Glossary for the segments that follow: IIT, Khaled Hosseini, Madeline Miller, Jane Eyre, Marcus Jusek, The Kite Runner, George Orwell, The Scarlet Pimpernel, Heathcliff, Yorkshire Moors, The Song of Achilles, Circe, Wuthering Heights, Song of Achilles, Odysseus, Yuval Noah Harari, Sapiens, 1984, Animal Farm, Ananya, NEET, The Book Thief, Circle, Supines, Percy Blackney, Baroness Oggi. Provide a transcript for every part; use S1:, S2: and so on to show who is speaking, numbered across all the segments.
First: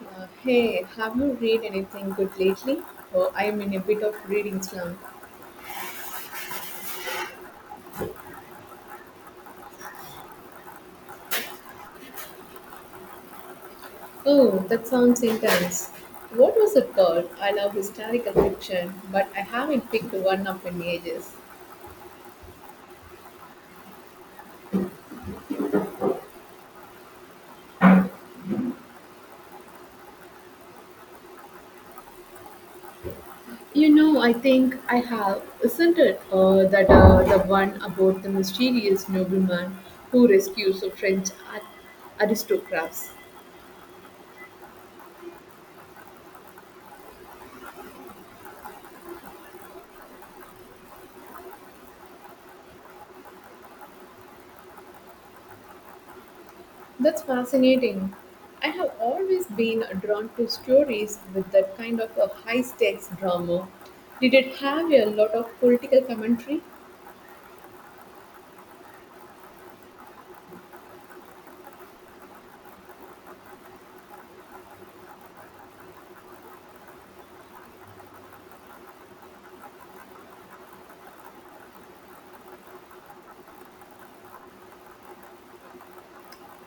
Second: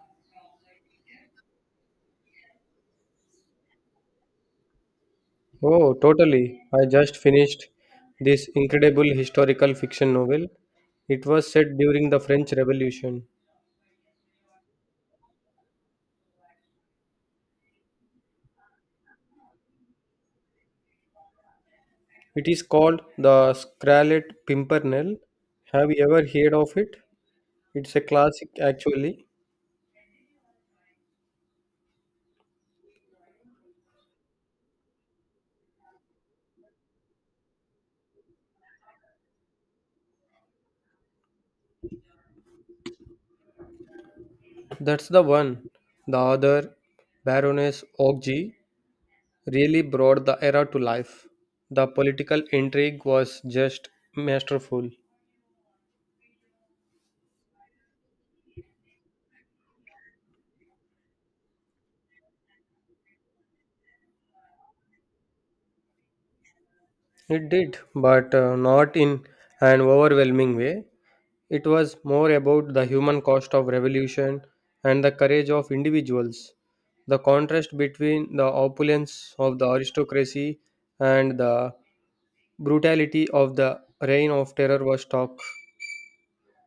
S1: Hey, have you read anything good lately? Oh, I'm in a bit of reading slump.
S2: Oh, totally. I just finished this incredible historical fiction novel. It was set during the French Revolution.
S1: Oh, that sounds intense. What was it called? I love historical fiction, but I haven't picked one up in ages.
S2: It is called The Scarlet Pimpernel. Have you ever heard of it? It's a classic, actually.
S1: You know, I think I have, isn't it? That the one about the mysterious nobleman who rescues a aristocrats.
S2: That's the one. The other, Baroness Oggi, really brought the era to life. The political intrigue was just masterful.
S1: That's fascinating. I have always been drawn to stories with that kind of a high stakes drama. Did it have a lot of political commentary?
S2: It did, but not in an overwhelming way. It was more about the human cost of revolution and the courage of individuals. The contrast between the opulence of the aristocracy and the brutality of the reign of terror was stark.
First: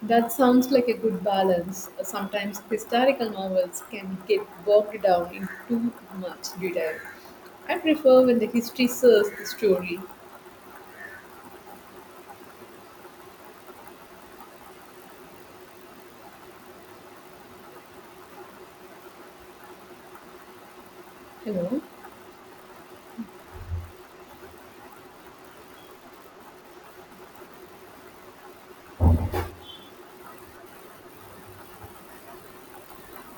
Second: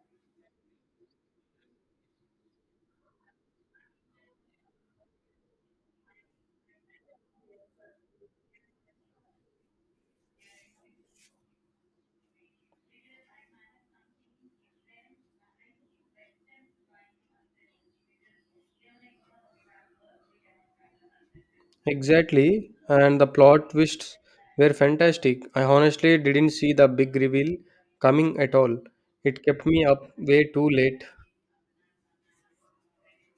S1: That sounds like a good balance. Sometimes historical novels can get bogged down in too much detail. I prefer when the history serves the story, you know.
S2: Exactly, and the plot twists were fantastic. I honestly didn't see the big reveal coming at all. It kept me up way too late.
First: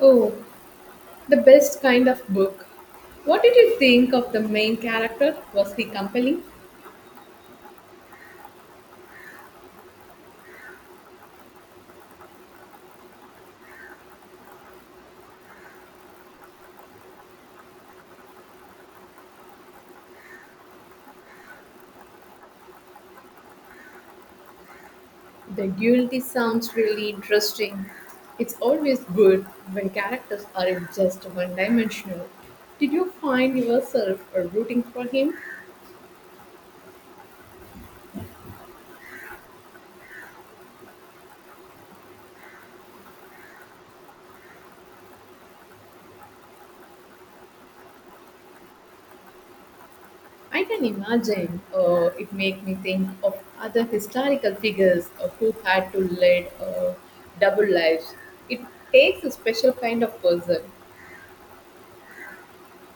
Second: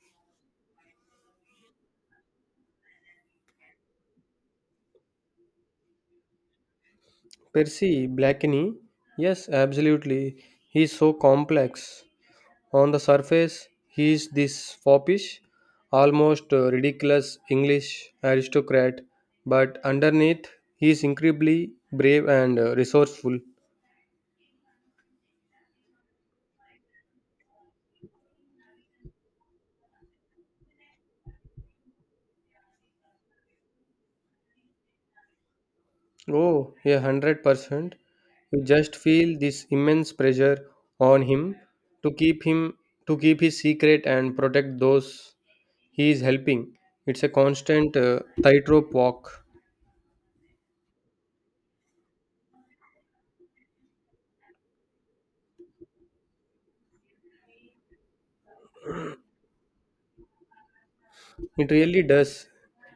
S1: Oh, the best kind of book. What did you think of the main character? Was he compelling?
S2: Percy Blackney? Yes, absolutely. He is so complex. On the surface, he is this foppish, almost ridiculous English aristocrat, but underneath, he is incredibly brave and resourceful.
S1: The duality sounds really interesting. It's always good when characters aren't just one dimensional. Did you find yourself rooting for him?
S2: Oh, 100%. You just feel this immense pressure on him to keep him to keep his secret and protect those he is helping. It's a constant tightrope walk.
S1: I can imagine, it made me think of other historical figures who had to lead, double lives. It takes a special kind of person.
S2: It really does.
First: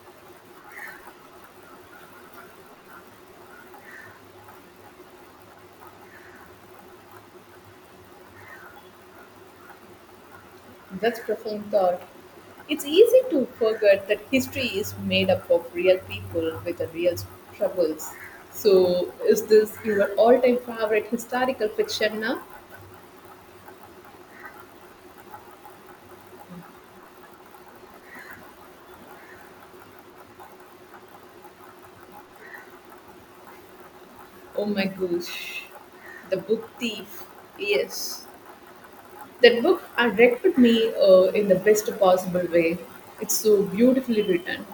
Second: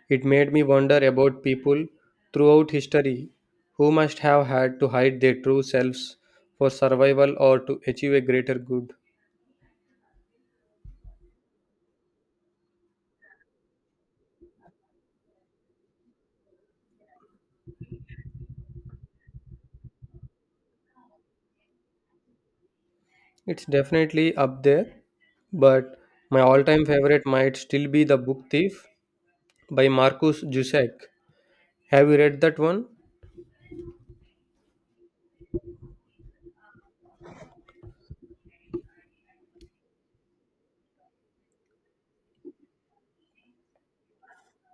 S2: It made me wonder about people throughout history who must have had to hide their true selves for survival or to achieve a greater good.
S1: That's profound thought. It's easy to forget that history is made up of real people with the real troubles. So, is this your all time favorite historical fiction now?
S2: It's definitely up there, but my all time favorite might still be The Book Thief by Marcus Jusek. Have you read that one?
S1: Oh my gosh. The Book Thief. Yes. That book attracted me, in the best possible way. It's so beautifully written.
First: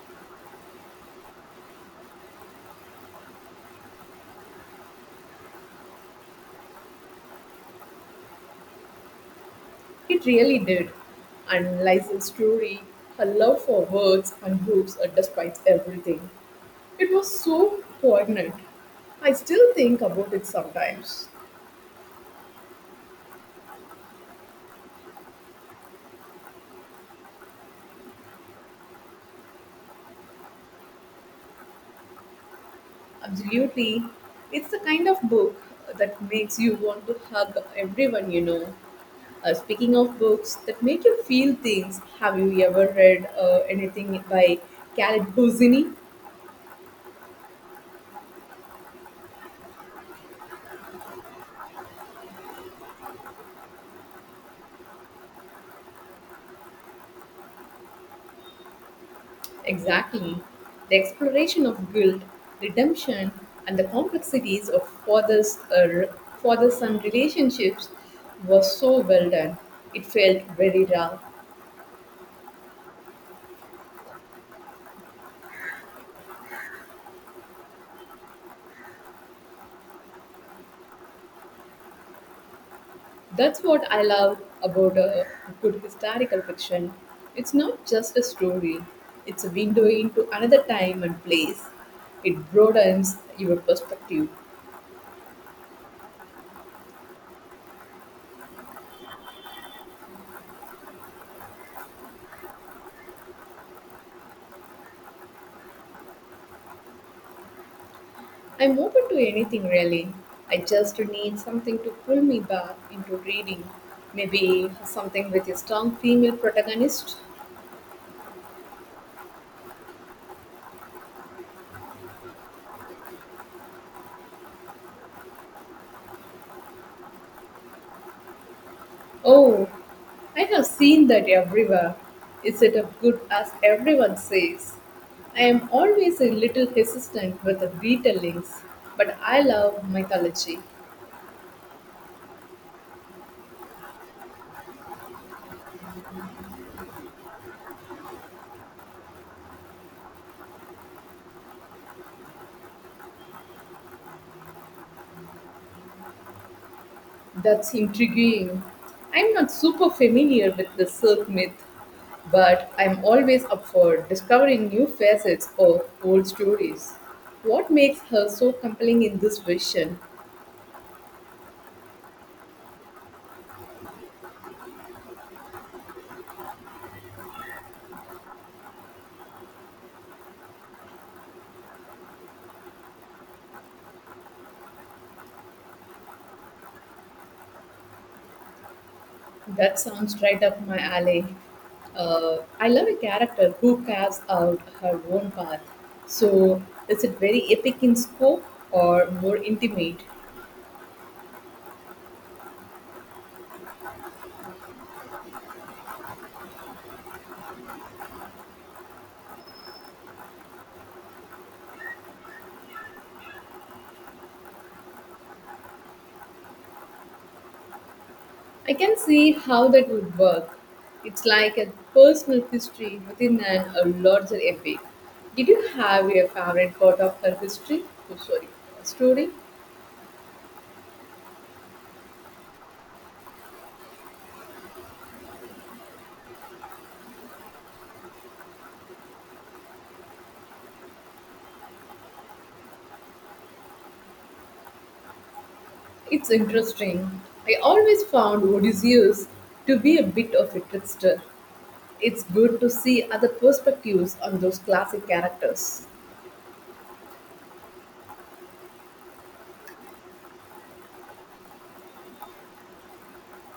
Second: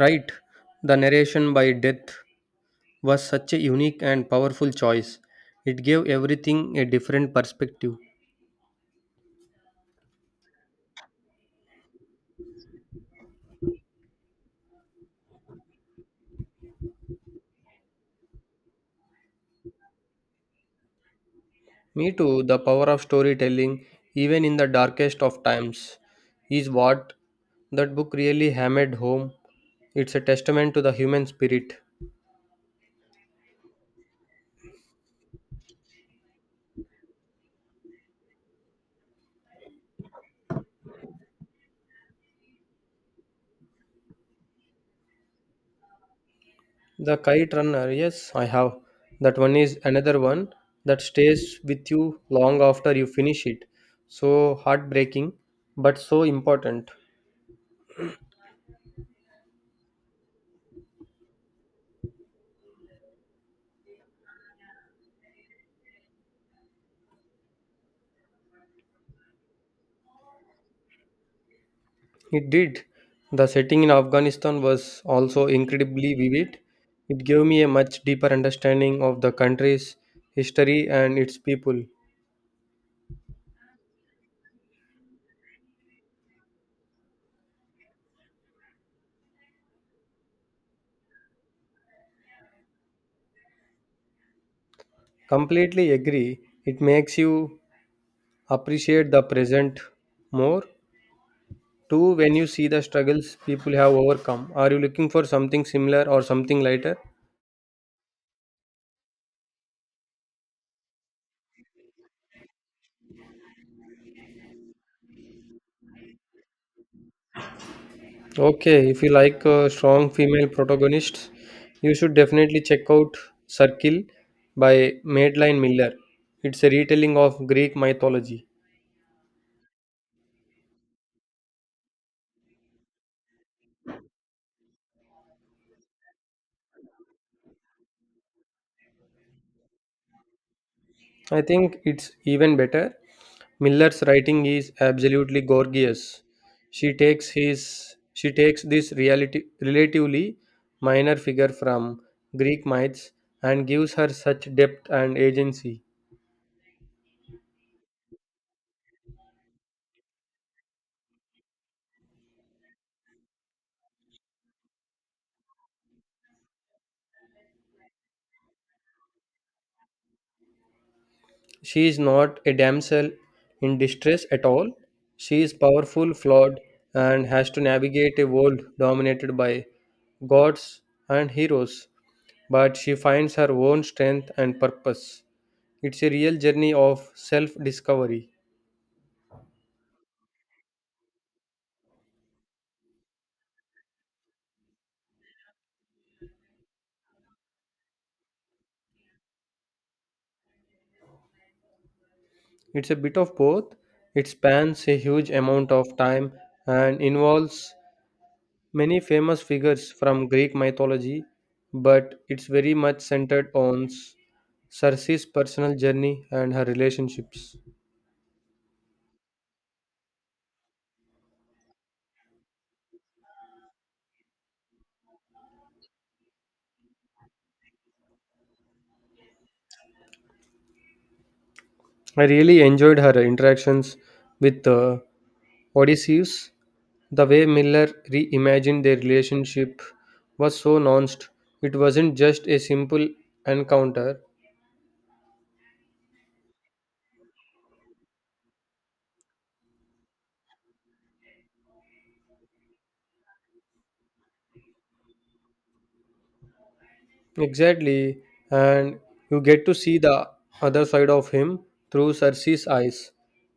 S2: Right. The narration by Death was such a unique and powerful choice. It gave everything a different perspective.
S1: It really did. And Liza's story, her love for words and books, despite everything. It was so poignant. I still think about it sometimes.
S2: Me too, the power of storytelling, even in the darkest of times, is what that book really hammered home. It's a testament to the human spirit.
S1: Absolutely. It's the kind of book that makes you want to hug everyone you know. Speaking of books that make you feel things, have you ever read anything by Khaled Hosseini?
S2: The Kite Runner, yes, I have. That one is another one that stays with you long after you finish it. So heartbreaking, but so important.
S1: Exactly. The exploration of guilt, redemption, and the complexities of father son relationships was so well done. It felt very raw.
S2: It did. The setting in Afghanistan was also incredibly vivid. It gave me a much deeper understanding of the country's history and its people.
S1: That's what I love about a good historical fiction. It's not just a story, it's a window into another time and place. It broadens your perspective.
S2: Completely agree. It makes you appreciate the present more. Too, when you see the struggles people have overcome. Are you looking for something similar or something lighter?
S1: I'm open to anything really. I just need something to pull me back into reading. Maybe something with a strong female protagonist.
S2: Okay, if you like strong female protagonists, you should definitely check out Circle by Madeline Miller. It's a retelling of Greek mythology.
S1: Oh, I have seen that everywhere. Is it as good as everyone says? I am always a little hesitant with the Beatle, but I love mythology.
S2: I think it's even better. Miller's writing is absolutely gorgeous. She takes this reality relatively minor figure from Greek myths and gives her such depth and agency.
S1: That's intriguing. I'm not super familiar with the Cirque myth, but I'm always up for discovering new facets of old stories. What makes her so compelling in this vision?
S2: She is not a damsel in distress at all. She is powerful, flawed, and has to navigate a world dominated by gods and heroes. But she finds her own strength and purpose. It's a real journey of self discovery.
S1: That sounds right up my alley. I love a character who carves out her own path. So, is it very epic in scope or more intimate?
S2: It's a bit of both. It spans a huge amount of time and involves many famous figures from Greek mythology, but it's very much centered on Circe's personal journey and her relationships.
S1: I can see how that would work. It's like a personal history within a larger epic. Did you have a favorite part of her history? Oh, sorry, story?
S2: I really enjoyed her interactions with Odysseus. The way Miller reimagined their relationship was so nuanced. It wasn't just a simple encounter.
S1: It's interesting. I always found Odysseus to be a bit of a trickster. It's good to see other perspectives on those classic characters.
S2: Exactly, and you get to see the other side of him through Cersei's eyes.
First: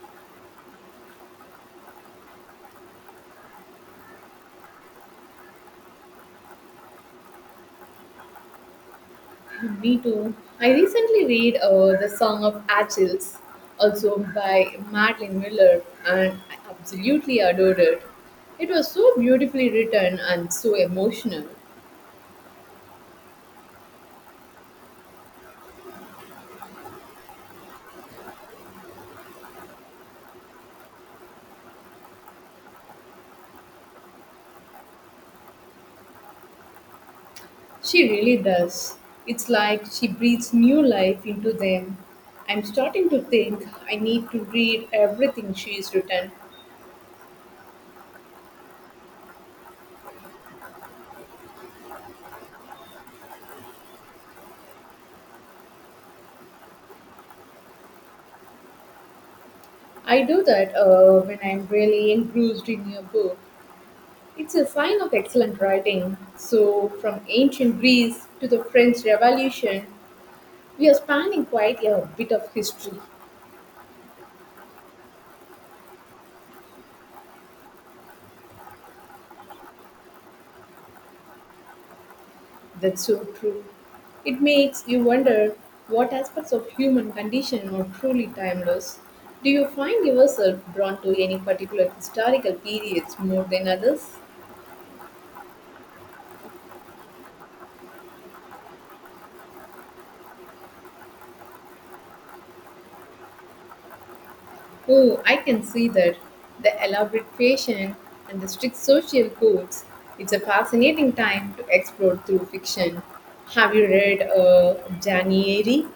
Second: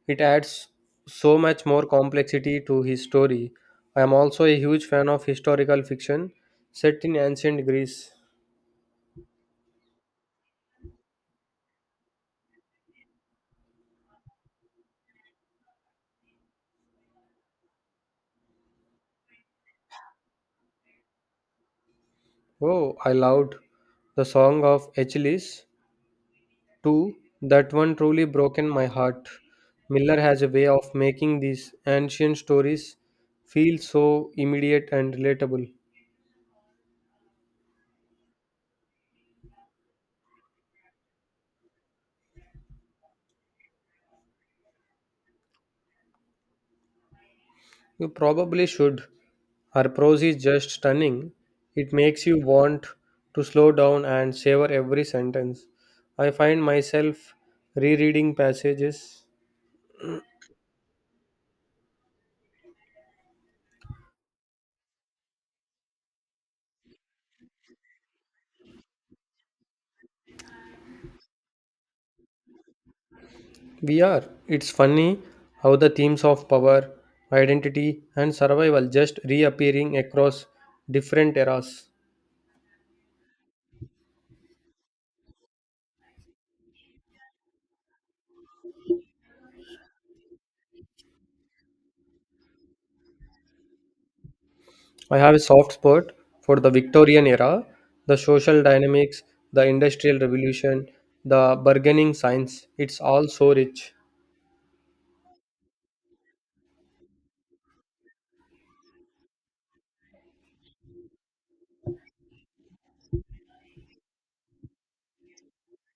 S2: It adds so much more complexity to his story. I am also a huge fan of historical fiction set in ancient Greece.
S1: Me too. I recently read, The Song of Achilles, also by Madeline Miller, and I absolutely adored it. It was so beautifully written and so emotional.
S2: Oh, I loved the Song of Achilles too. That one truly broken my heart. Miller has a way of making these ancient stories feel so immediate and relatable.
S1: She really does. It's like she breathes new life into them. I'm starting to think I need to read everything she's written.
S2: You probably should. Her prose is just stunning. It makes you want to slow down and savor every sentence. I find myself rereading passages.
S1: I do that when I'm really engrossed in a book. It's a sign of excellent writing. So, from ancient Greece to the French Revolution, we are spanning quite a bit of history.
S2: We are. It's funny how the themes of power, identity, and survival just reappearing across different eras.
S1: That's so true. It makes you wonder what aspects of human condition are truly timeless. Do you find yourself drawn to any particular historical periods more than others?
S2: I have a soft spot for the Victorian era, the social dynamics, the industrial revolution, the bargaining science. It's all so rich.
S1: Oh, I can see that. The elaborate fashion and the strict social codes. It's a fascinating time to explore through fiction. Have you read, Jani Eyre?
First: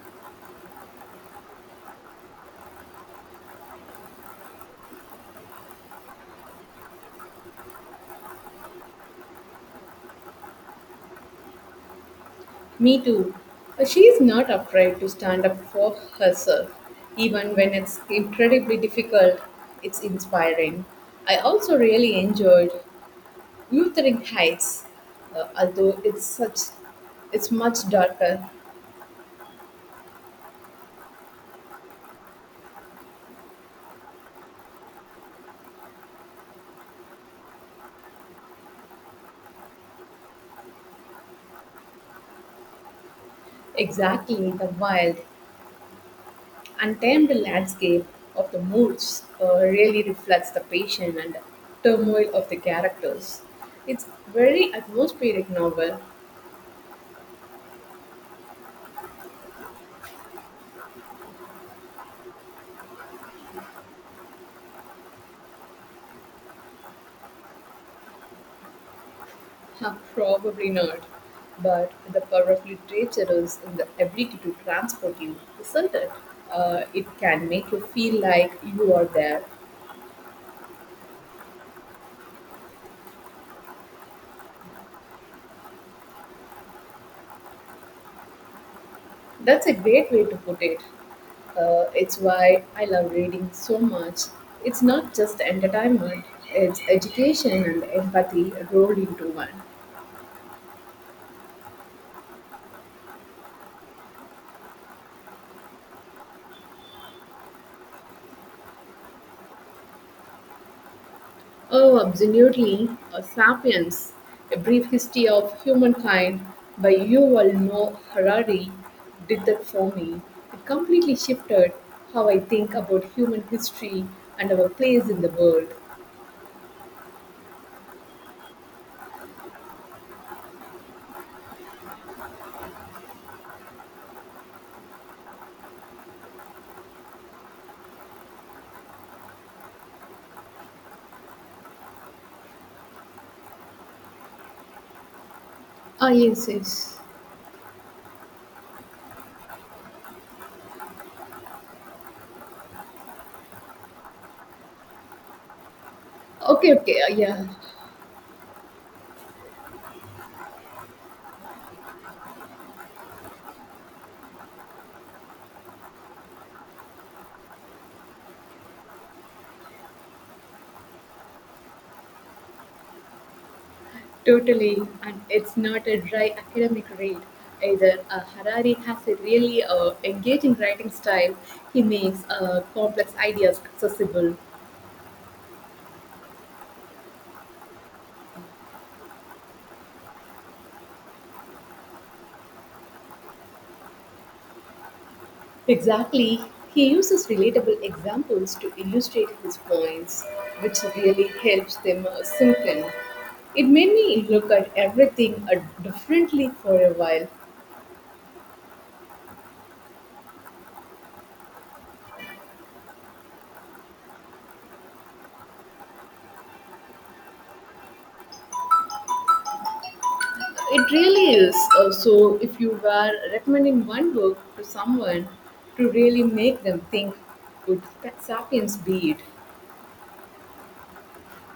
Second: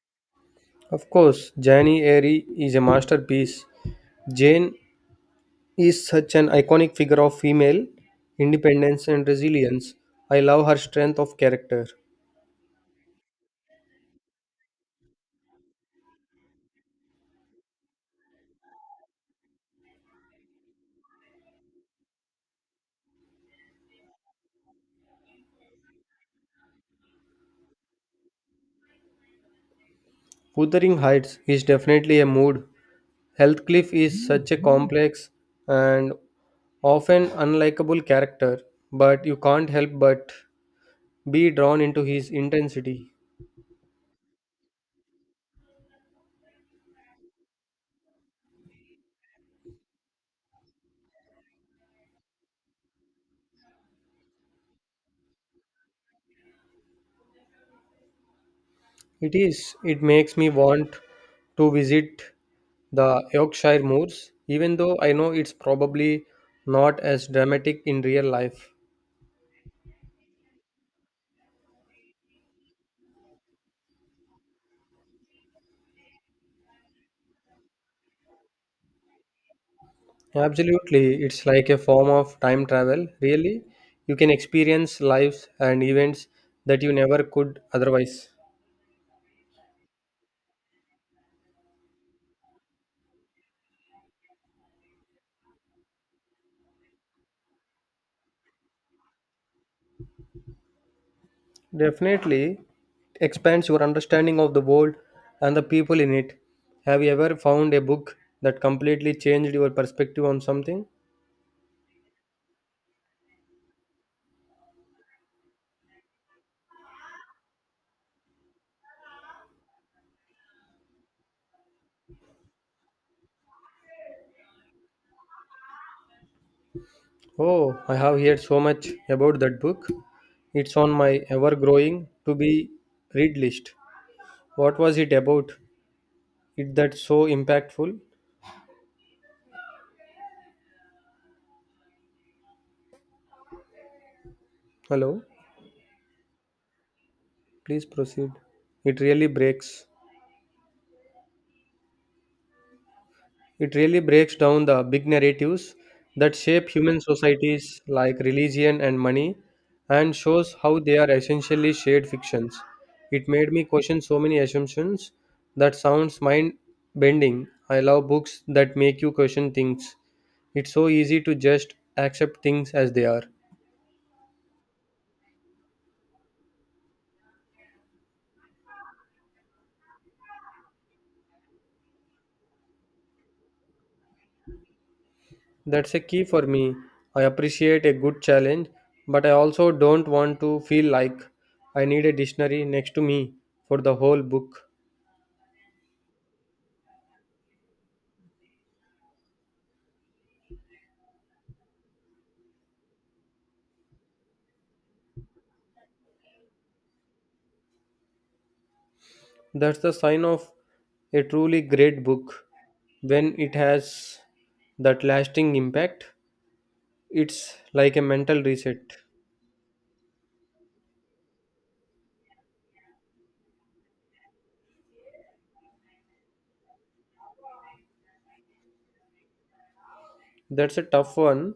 S2: Of course, Jane Eyre is a masterpiece. Jane is such an iconic figure of female independence and resilience. I love her strength of character.
S1: Me too. She is not afraid to stand up for herself, even when it's incredibly difficult. It's inspiring. I also really enjoyed Wuthering Heights, although it's such it's much darker.
S2: Wuthering Heights is definitely a mood. Heathcliff is such a complex and often unlikable character, but you can't help but be drawn into his intensity.
S1: Exactly, the wild untamed landscape of the moods really reflects the passion and turmoil of the characters. It's very atmospheric novel.
S2: It is. It makes me want to visit the Yorkshire Moors, even though I know it's probably not as dramatic in real life.
S1: Huh, probably not, but the power of literature is in the ability to transport you, isn't it? It can make you feel like you are there.
S2: Absolutely, it's like a form of time travel, really. You can experience lives and events that you never could otherwise.
S1: That's a great way to put it. It's why I love reading so much. It's not just entertainment, it's education and empathy rolled into one.
S2: Definitely expands your understanding of the world and the people in it. Have you ever found a book that completely changed your perspective on something?
S1: Oh, absolutely. Sapiens, A Brief History of Humankind by Yuval Noah Harari did that for me. It completely shifted how I think about human history and our place in the world.
S2: Oh, I have heard so much about that book. It's on my ever growing to be read list. What was it about? It that's so impactful. Hello,
S1: Ah, yes, yes.
S2: please proceed. It really breaks. It really breaks down the big narratives that shape
S1: Okay, okay,
S2: human
S1: yeah,
S2: societies like religion and money and shows how they are essentially shared fictions. It made me question so many assumptions that sounds mind bending. I love books that make you question things. It's so easy to just accept things as they are.
S1: totally. And it's not a dry academic read either. Harari has a really engaging writing style. He makes complex ideas accessible.
S2: That's a key for me. I appreciate a good challenge, but I also don't want to feel like I need a dictionary next to me for the whole book.
S1: Exactly. He uses relatable examples to illustrate his points, which really helps them sink in. It made me look at everything differently for a while.
S2: That's the sign of a truly great book. When it has that lasting impact, it's like a mental reset.
S1: It really is. So, if you were recommending one book to someone to really make them think, would Sapiens be it?
S2: That's a tough one.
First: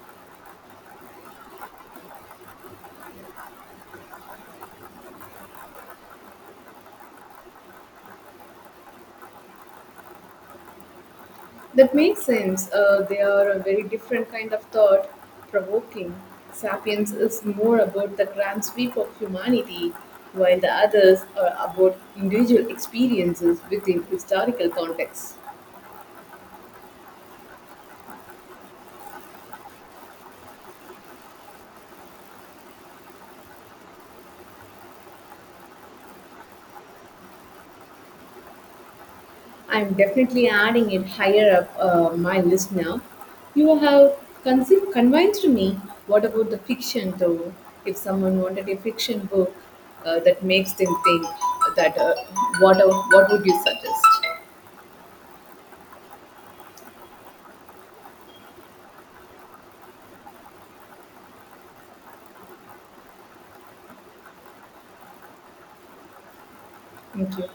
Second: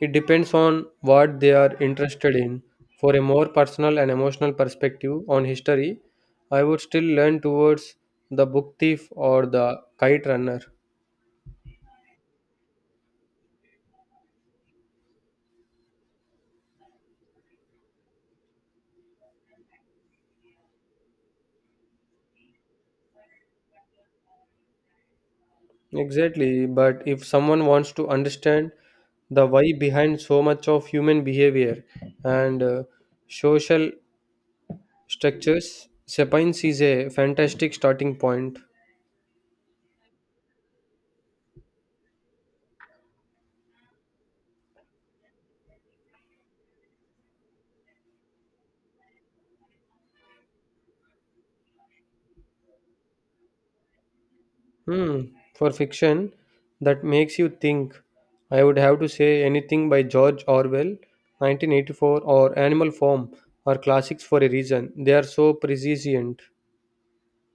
S2: It depends on what they are interested in. For a more personal and emotional perspective on history, I would still lean towards The Book Thief or The Kite Runner.
S1: That makes sense. They are a very different kind of thought provoking. Sapiens is more about the grand sweep of humanity, while the others are about individual experiences within historical contexts.
S2: Exactly, but if someone wants to understand the why behind so much of human behavior and social structures. Supines is a fantastic starting point.
S1: I'm definitely adding it higher up my list now. You have convinced me. What about the fiction, though? If someone wanted a fiction book that makes them think, what would you suggest?
S2: Hmm, for fiction that makes you think. I would have to say anything by George Orwell, 1984, or Animal Farm are classics for a reason. They are so prescient.
S1: Thank you.